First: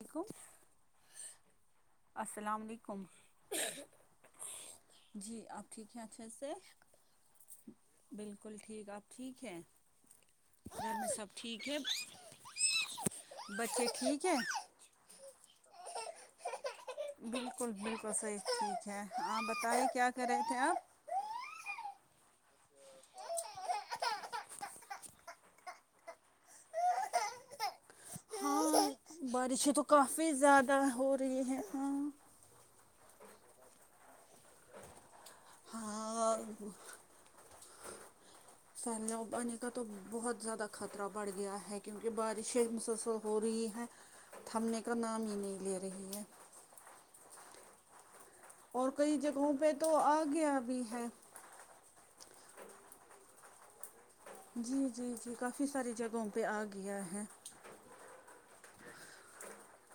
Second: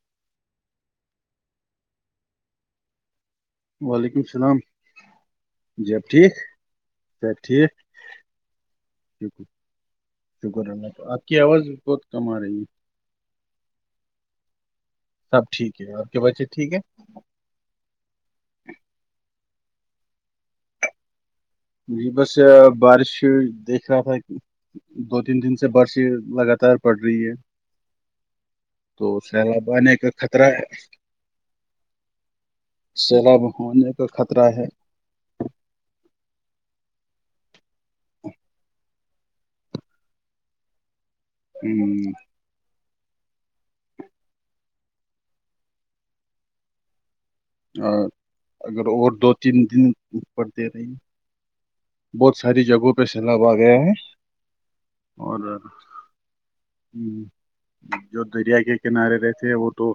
یک السلام علیکم وعلیکم السلام جی آپ ٹھیک ہیں اچے سے سب ٹھیک بالکل ٹھیک آپ شکر ٹھیک ہیں شکر گھر اللہ میں آپ سب کی آواز ٹھیک ہے بہت کم آ رہی ہے بچے ٹھیک ہے سب ٹھیک ہے اورپ کے بچے ٹھیک ہے بالکل بالکل صحیح ٹھیک ہے آپ بتائیے کیا کرے تھے آپ جی بس بارش دیکھ رہا تھا کہ دو تین دن سے برش لگاتار پڑ رہی ہے ہاں تو سیلاب بارشیں تو آنے کا کافی خطرہ ہے زیادہ ہو رہی ہے ہاں سیلاب ہونے کا خطرہ ہے ہؤ [inaudible] پھیللا پے کا تو بہت زیادہ خطرہ بڑھ گیا ہے ہم، کیونکہ شیر مسلسل ہو رہی ہے تھمنے کا نام ہی نہیں لے رہی ہے اگر اور کئی دو جگہوں تین پہ دن تو آ اوپر گیا دے بھی رہی ہیں ہے بہت ساری جگہوں پہ سیلاب آ گیا ہے جی جی جی اور کافی ساری جگہوں پہ آ گیا ہم، ہے جو دریا کے کنارے رہتے وہ تو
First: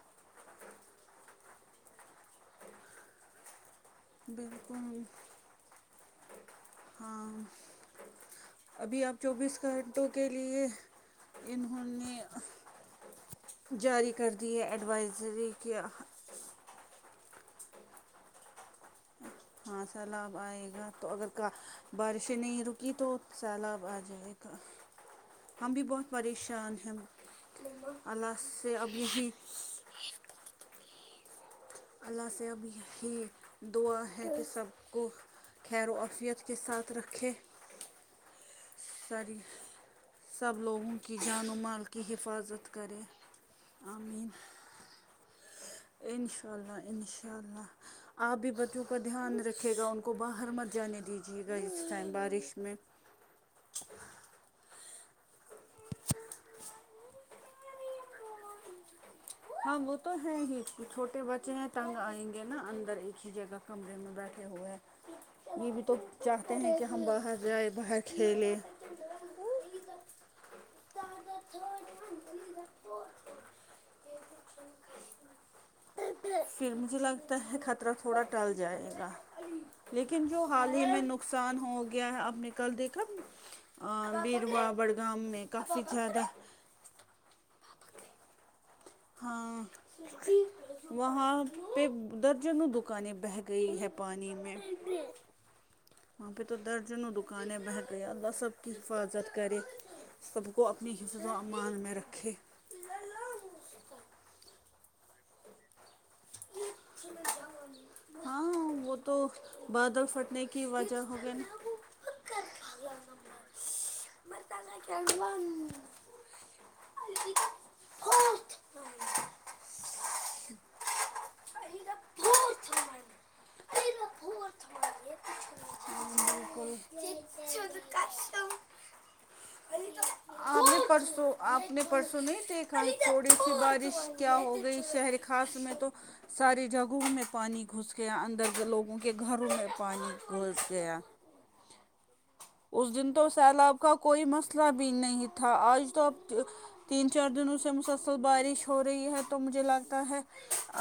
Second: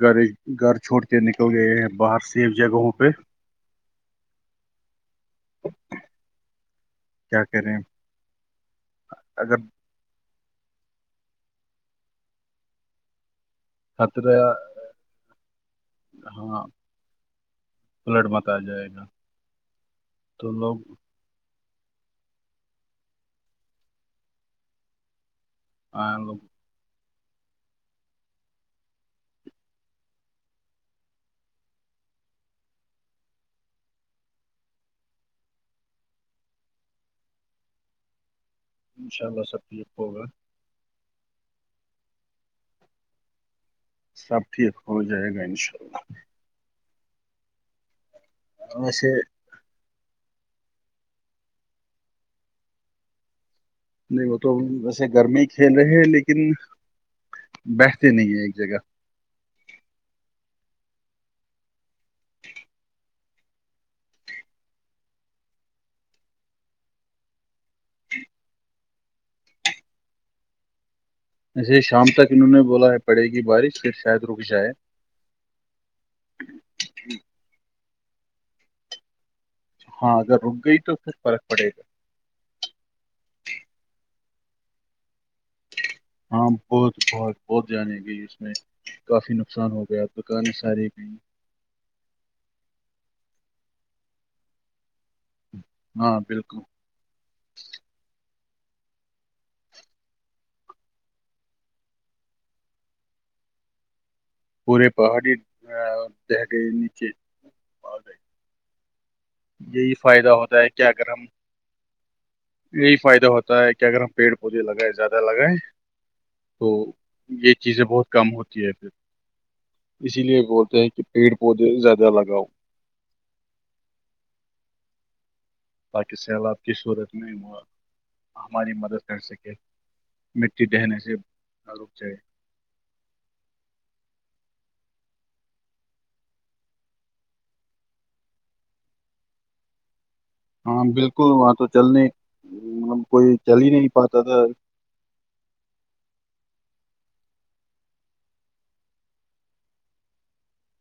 گھر گھر چھوڑ کے نکل گئے ہیں باہر سے جگہوں پہ بالکل ہاں کیا کریں ابھی آپ اگر چوبیس گھنٹوں کے لیے انہوں نے جاری کر خطرہ دی ہے ایڈوائزری کہ ہاں فلڈ مت آ جائے گا ہاں سیلاب تو آئے لوگ گا تو اگر کا بارشیں نہیں رکی تو سال آ جائے گ ہم بھی بہت آئیں لوگ پریشان ہیں اللہ سے اب یہی اللہ سے اب یہی دعا ہے کہ سب کو خیر و آفیت کے ساتھ رکھے ان شاء سری اللہ سب ٹھیک ہوگا سب لوگوں کی جان و مال کی حفاظت کرے آمین سب ٹھیک ہو جائے گا ان شاء اللہ انشاء اللہ انشاء اللہ آپ بھی اللہ بچوں کا ویسے دھیان رکھے گا ان کا کو باہر مت جانے دیجیے گا جس ٹائم بارش میں نہیں وہ تو ویسے گرمی ہی کھیل رہے ہیں لیکن بیٹھتے نہیں ہیں ایک جگہ ہاں وہ تو ہے ہی چھوٹے بچے ہیں تٹنگ آئیں گے نا اندر ایک ہی جگہ کمرے میں بیٹ کے ہوئے یہ بھی تو چاہتے ہیں کہ ہم باہر جائیں باہر کھیلے جیسے شام تک انہوں نے بولا ہے پڑے گی بارش پھر شاید رک جائے پھر مجھے لگتا ہے خطرہ تھوڑا ٹل جائے گا ہاں لیکن جو اگر رک حال گئی ہی تو میں پھر فرق نقصان پڑے گا ہو گیا ہے اپنے کل دیکھا بییروا بڑگام میں کافی زیادہ ہاں بہت بہت بہت جانے گی اس میں کافی ہاں نقصان ہو گیا دکانیں ساری گئی وہاں درجنوں دکانیں بہگ ہیں پانیانی میں ہاں وہاں پہ تو بالکل درجنوں دکانیں بٹھ گئی اللہ سب کی حفاظت کرے سب کو اپنی حصظ امال میں رکھے پورے پہاڑی ا دے نیچے آ گئے ہاں وہ تو یہی بادل فائدہ پھٹنے ہوتا کی ہے کہ وجہ اگر ہو ہم گئے یہی فائدہ ہوتا ہے کہ اگر ہم پیڑ پودے لگائیں زیادہ لگائے نا تو یہ چیزیں بہت کم ہوتی ہے پھر اسی لیے بولتے ہیں کہ پیڑ پودے زیادہ لگاؤ پو ات بھیے تاکہ سیلاب کی صورت میں وہ ہماری مدد کر سکے مٹی آپ نے ڈہنے سے پرسوں آپ نے رک جائے پرسوں نہیں دیکھل تھوڑی سی بارش کیا ہو گئی شہر خاص میں تو ساری جگہوں میں پانی گھس کے اندر کے لوگوں کے گھروں میں پانی گھس ہاں گیا بالکل وہاں تو چلنے اس مطلب دن تو کوئی چل ہی سیلاب نہیں کا پاتا کوئی تھا مسئلہ بھی نہیں تھا آج تو اب تین چار دنوں سے مسلسل بارش ہو رہی ہے تو مجھے لگتا ہے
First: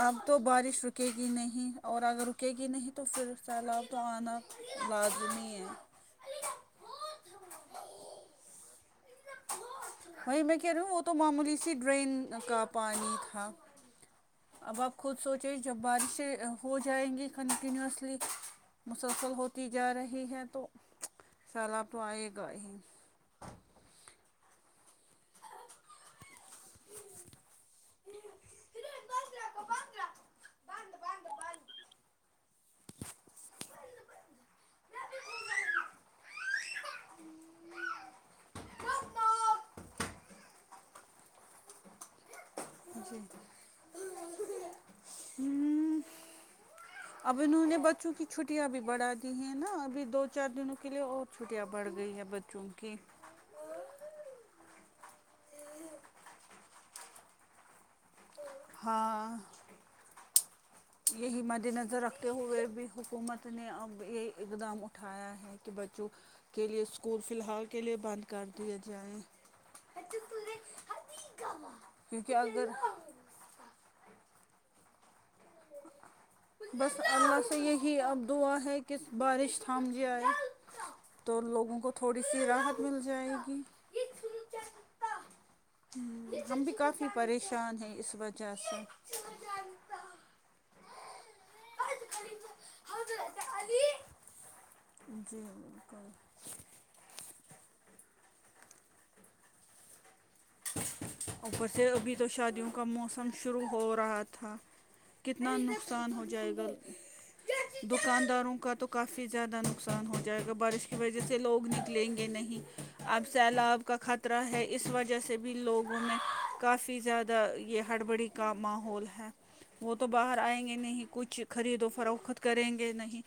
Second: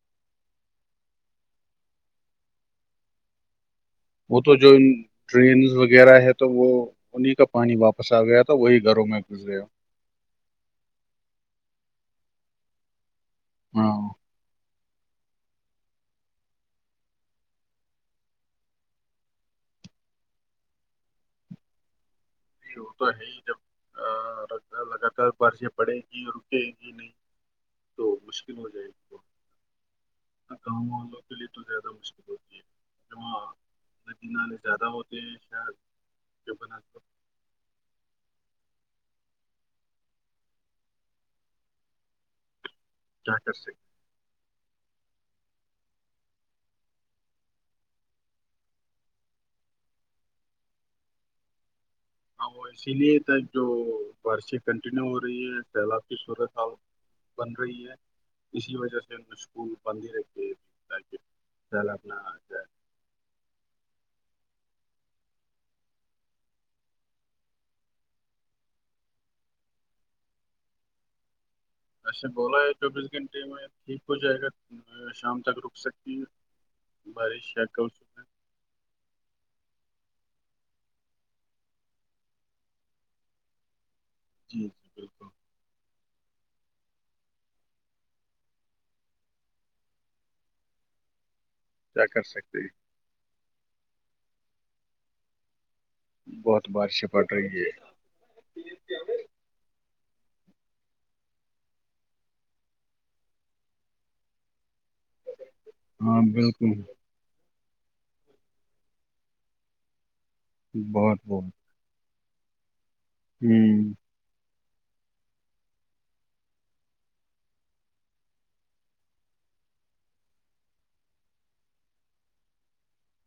اب تو بارش رکے گی نہیں اور اگر رکے گی نہیں تو تو پھرف سیلاب تو آنا وہ تو جو لازمی ہے ڈرینز وغیرہ ہے تو وہ انہیں کا پانی واپس آ گیا تھا وہی گھروں میں گزریا بھائی میں کہہ رہی ہوں وہ تو معمولی سی ڈرین کا پانی تھا ہاں اب آپ خود سوچیں جب بارشیں ہو جائیں گی کنٹینوسلی مسلسل ہوتی جا رہی ہے تو شاء الپ تو آئے گا ہی یہ وہ تو ہے ہی جب لگاتار بارشیں پڑے گی اور رکے گی نہیں تو مشکل ہو جائے اس کو پندرہ گاؤں والوں کے لیے تو زیادہ مشکل ہوتی ہے جو وہاں نق نانے زیادہ ہوتے ہیں شاید جو بناک کیا کر سکتے ہیں۔ [unintelligible] [inaudible] اب انہوں نے بچوں کی چھٹیاں بھی بڑا دی ہیں نا ابھی دو چار دنوں کے لیے اور چھٹیاں بڑھ گئی ہیں ا ا وہ اسی لیے ت جو بارشیں کنٹینیو ہو رہی ہے سیلاب کی صورت حال بن رہی ہے اسی وجہ سے نے ہاں اسکول بند ہی رکھے تاکہ یہی مد سیلاب نظر نا رکھتے ہوئے آجائے بھی حکومت نے اب یہ اقدام اٹھایا ہے کہ بچوں کے لیے اسکول فلحال کے لیے بند کر دیا جائے [inaudible] [inaudible] اچھا بولا اگر ہے چوبیس گھنٹے میں ٹھیک ہو جائے گا شام تک رک سکتی ہے بس اللہ بارش سے یا کل یہی اب صبح دعا ہے کہ کہس بارش تھام ج آئے تو لوگوں کو تھوڑی سی راحت مل جائے گی جی جی بلکل ہم بھی کافی پریشان ہیں اس وجہ سے کیا کر سکتے ہیں جی بلکل بہت بارش پڑ رہی ہے اوپر سے ابھی تو شادیوں کا موسم شروع ہو رہا تھا کتنا نقصان ہاں ہو جائے گا بالکل دکانداروں کا تو کافی زیادہ نقصان ہو جائے گا بارش کی بہت وجہ سے بہت لوگ نکلیں گے نہیں اب سیلاب ہوں کا خط رہا ہے اس وجہ جیسے بھی لوگوں میں کافی زیادہ یہ ہڑبڑی کا ماحول ہے وہ تو باہر آئیں گے نہیں کچھ خرید و فروخت کریں گے نہیں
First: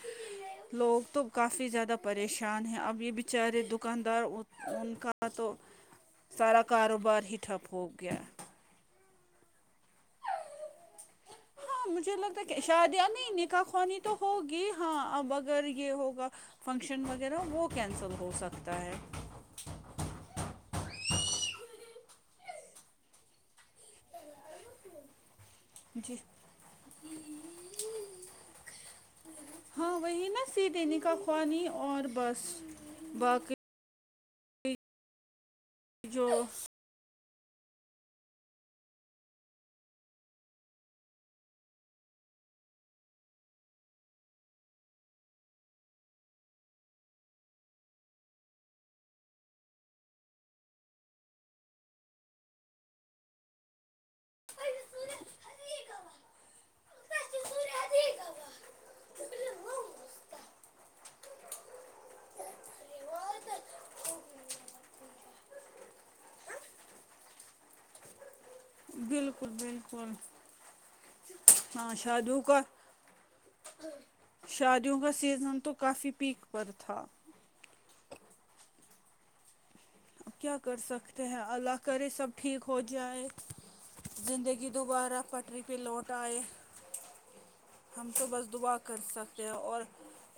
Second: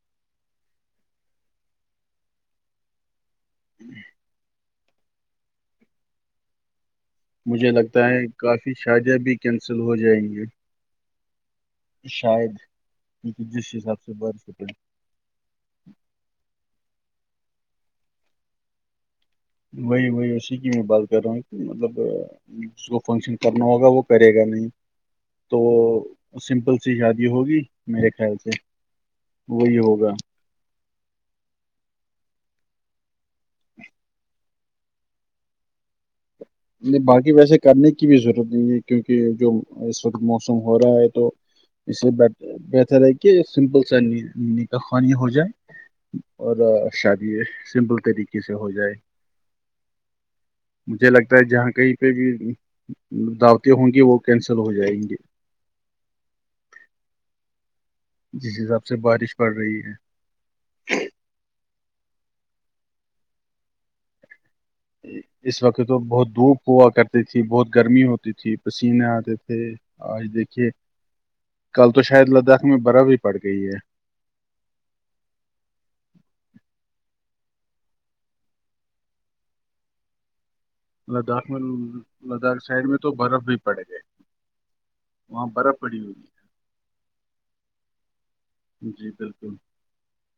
لوگ تو کافی زیادہ پریشان ہیں اب یہ بھی چارے دکاندار ان کا تو سارا کاروبار ہی مجھے ٹھپ ہو لگتا گیا ہے کافی شادیاں بھی کینسل ہو جائیں گی ہاں مجھے لگتا ہے شاید کہ شادیاں نہیں کیونکہ نکا جس خوانی حساب سے تو بارش ہوگی ہوتی ہے ہاں اب اگر یہ ہوگا فنکشن وغیرہ وہ کینسل ہو سکتا ہے وہی وہی اسی کی میں بات کر رہا ہوں کہ مطلب اس کو فنکشن کرنا ہوگا وہ کرے گا نہیں تو جی سمپل سی شادی ہوگی میرے خیال سے وہی ہاں ہوگا نا سیدھے نکاح خوانی اور بس باقی جو نہیں باقی ویسے کرنے کی بھی ضرورت نہیں ہے کیونکہ جو اس وقت موسم ہو رہا ہے تو اس سے بہتر ہے کہ سمپل سا ن کاا خوانی ہو جائے اور شادی سمپل طریقے سے ہو جائے مجھے لگتا جہاں کہیں پہ بھی دعوتیں ہوں گی وہ کینسل ہو جائیں گی جس حساب سے بارش پڑ رہی ہے اس وقت تو بہت دھوپ ہوا کرتی تھی بہت گرمی ہوتی تھی پسینے آتے بالکل تھے بالکل آج دیکھیے کل ہاں تو شاید شادیوں کا لداخ میں برف ہی پڑ گئی ہے شادیوں کا سیزن تو کافی پیک پر تھا اب کیا کر سکتے ہیں لداخ میں اللہ کرے سب لداخ ٹھیک ہو سائڈ میں تو جائے برف بھی پڑ گئے زندگی دوبارہ وہاں پٹری برف پہ پڑی لوٹ ہوگی آئے [inaudible] ہم تو بس دعا کر جی سکتے ہیں بالکل اور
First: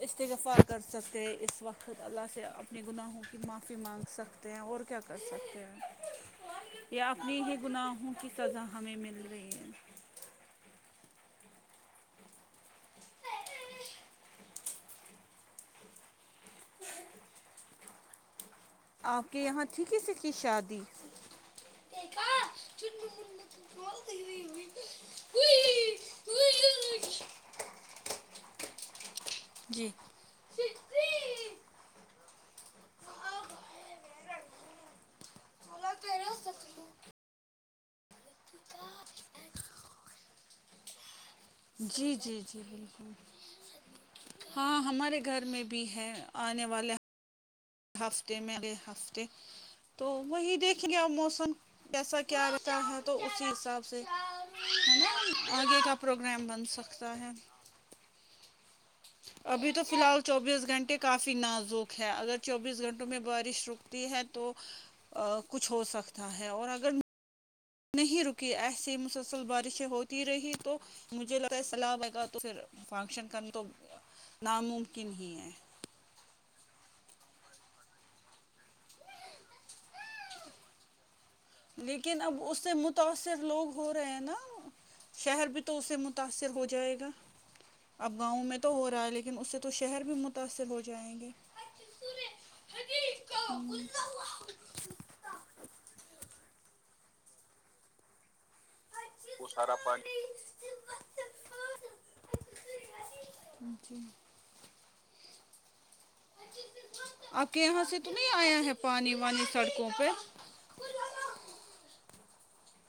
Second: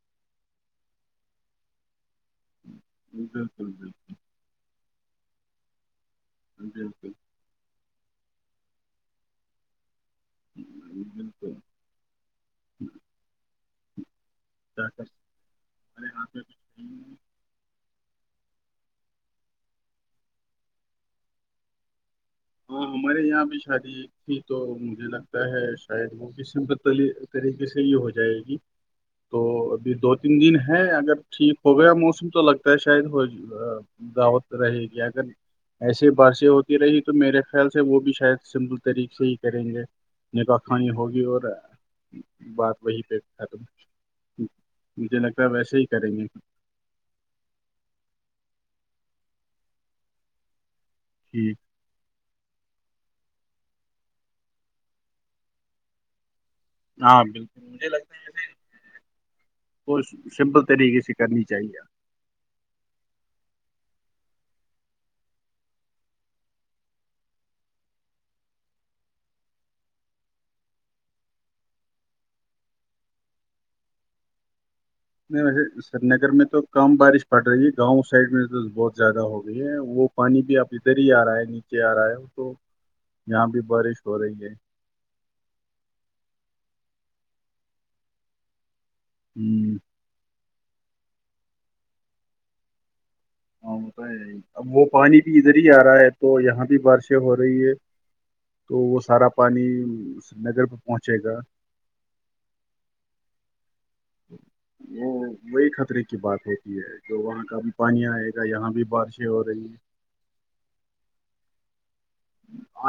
استغفا کر سکتے اس وقت اللہ سے اپنے گناہوں کی بالکل بالکل معافی مانگ سکتے ہیں اور کیا کر سکتے ہیں یا بالکل اپنی ہی گناہوں کی سزا ہمیں مل رہی ہے ہ بالکل ج کر ارے یہاں پہ کچھ نہیں آپ کے یہاں تھی کس اس کی شادی ہاں ہمارے یہاں بھی شادی ایک تھی تو مجھے لگتا ہے شاید وہ کسیم طریقے سے یہ ہو جائے گی تو جی ابھی دو تین دن ہے اگر ٹھیک ہو گیا موسم تو لگتا ہے شاید دعوت رہے گی اگر ایسیے بارشیں ہوتی رہی تو میرے خیال سے وہ بھی شاید سمپل طریق سے ہی کریں گے نکا خانی ہوگی اور ہے جی جی جی بالکل ہاں ہمارے مجھے لگتا گھر ہے میں ویسے ہی بھی کریں ہے گے آنے والے ہفتے میںے ہفتے تو وہی دیکھیں گے ا موسم ٹھیک کیسا کیا رہتا ہے تو اسی حساب سے نا آگے کا پروگرام بن سکتا ہاں ہے بالکل مجھے لگتا ہےسے ابھی تو فی الحال چوبیس گھنٹے طریقے سے کافی کرنی چاہیے نازک ہیں ہے اگر چوبیس گھنٹوں میں بارش رکتی ہے تو کچھ ہو سکتا ہے اور اگر نہیں رکی ایسیے مسلسل بارشیں ہوتی رہی تو مجھے لگتا ہے سلاح وگہ تو پھر فنکشن کرنا تو ناممکن ہی نہیں ہے ویسے سری نگر میں تو کم بارش پڑ رہی ہے گاؤں سائڈ میں تو بہت زیادہ ہو گئی ہے وہ پانی بھی اب ادھر ہی آ رہا ہے آ رہا ہے لیکن اب تو اس سے متاثر یہاں بھی لوگ ہو بارش رہے ہیں نا رہی ہے شہر بھی تو اس سے متاثر ہو جائے گا اب گاؤں میں تو ہو رہا ہے لیکن لن اس سے تو ہ شہر بھی متاثر ہو جائیں گے ا وہ پانی بھی ادھر ہی آ رہا ہے تو یہاں بھی بارشیں ہو رہی ہے تو وہ سارا پانی نگر پہ پہنچے گا پ جی وہ وہی خطرے کی بات ہوتی ہے تو وہاں آپ کا کے بھی یہاں پانی آئے گا یہاں بھی بارشیں ہو رہی ہیں اوپے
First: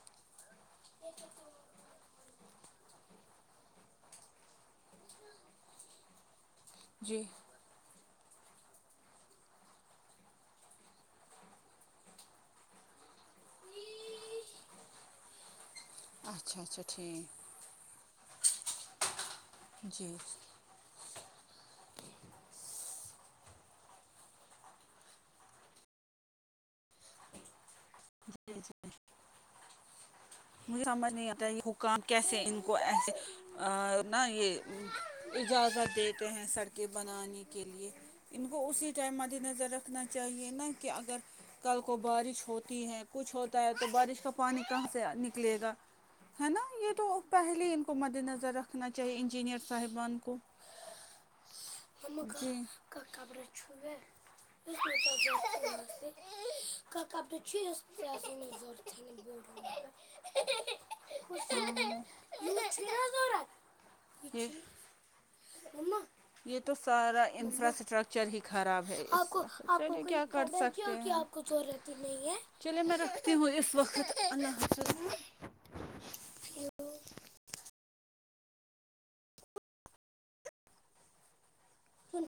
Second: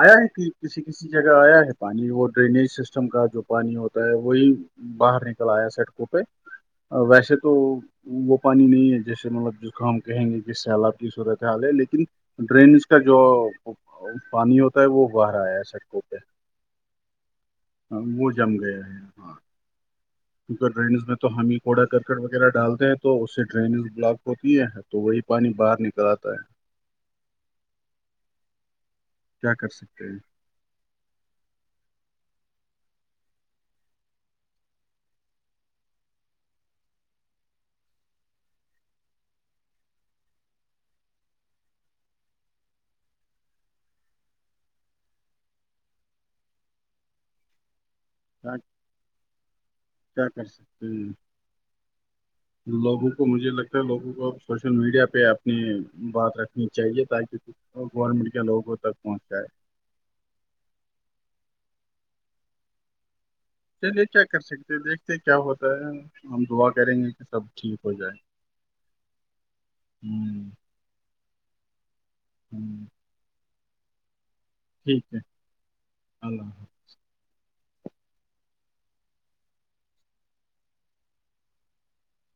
آیا ہے کہ کسی کسی جگہ آیا ہے پانی وہ ڈرینیج سسٹم کا جو پانی ہوتا ہے وہی باہر نکل آیا سڑکوں پہ جی ویسے تو وہ پانی نہیں ہے جیسے مطلب جس کو ہم کہیں گے کہ سیلاب کی صورت ہے حال ہے لیکن ڈرینز کا جو پانی ہوتا ہے وہ باہ رہا ہے سڑکوں پہ اچھا اچھا ٹھیک ہاں وہ جم گیا ہے ہاں جی کیونکہ ڈرینیز میں تو ہم ہی کوڑا کرکٹ وغیرہ ڈالتے ہیں تو اس سے ڈرینیز بلاک ہوتی ہے تو وہی پانی باہر نکل آتا ہے جی جی کیا کر سکتے ہیں مجھے سمجھ نہیں آتا یہ حکام کیسے ان کو ایسے اور ن یہ اجازت دیتے ہیں سڑکیں بنانے کے لیے ان کو اسی ٹائم مد نظر رکھنا چاہیے نا کہ اگر کل کو بارش ہوتی ہے کچھ ہوتا ہے تو بارش کا پانی کہاں سے ن لے گا ہے نا یہ تو پہلے ان کو مد نظر کیا رکھنا چاہیے انجینئر کیا کر سکتے ہیں ہوں ہم ککا پر مجھے چھ لگتا ہے لوگوں کو سوشل میڈیا پہ اپنی بات رکھنی چاہیے کپڑر تاکہ جو اس گورنمنٹ کے لوگوں ورورت تک انن پہنچ جائے ب ت چلیے کیا کر یہ سکتے ہیں دیکھتے ہیں کیا ہوتا ہے ہم یہ دعا تو کریں گے کہ سارا سب ٹھیک ہو جائے انفراسٹرکچر ہی خراب ہے کیا کر ہوں سک کیوںکہ آپ کو ق رتی نہیں ہے چلے ہوں میں رکھتی ہوں اس وقت اللہ حافظ ٹھیک سنو ہے اللہ حافظ فل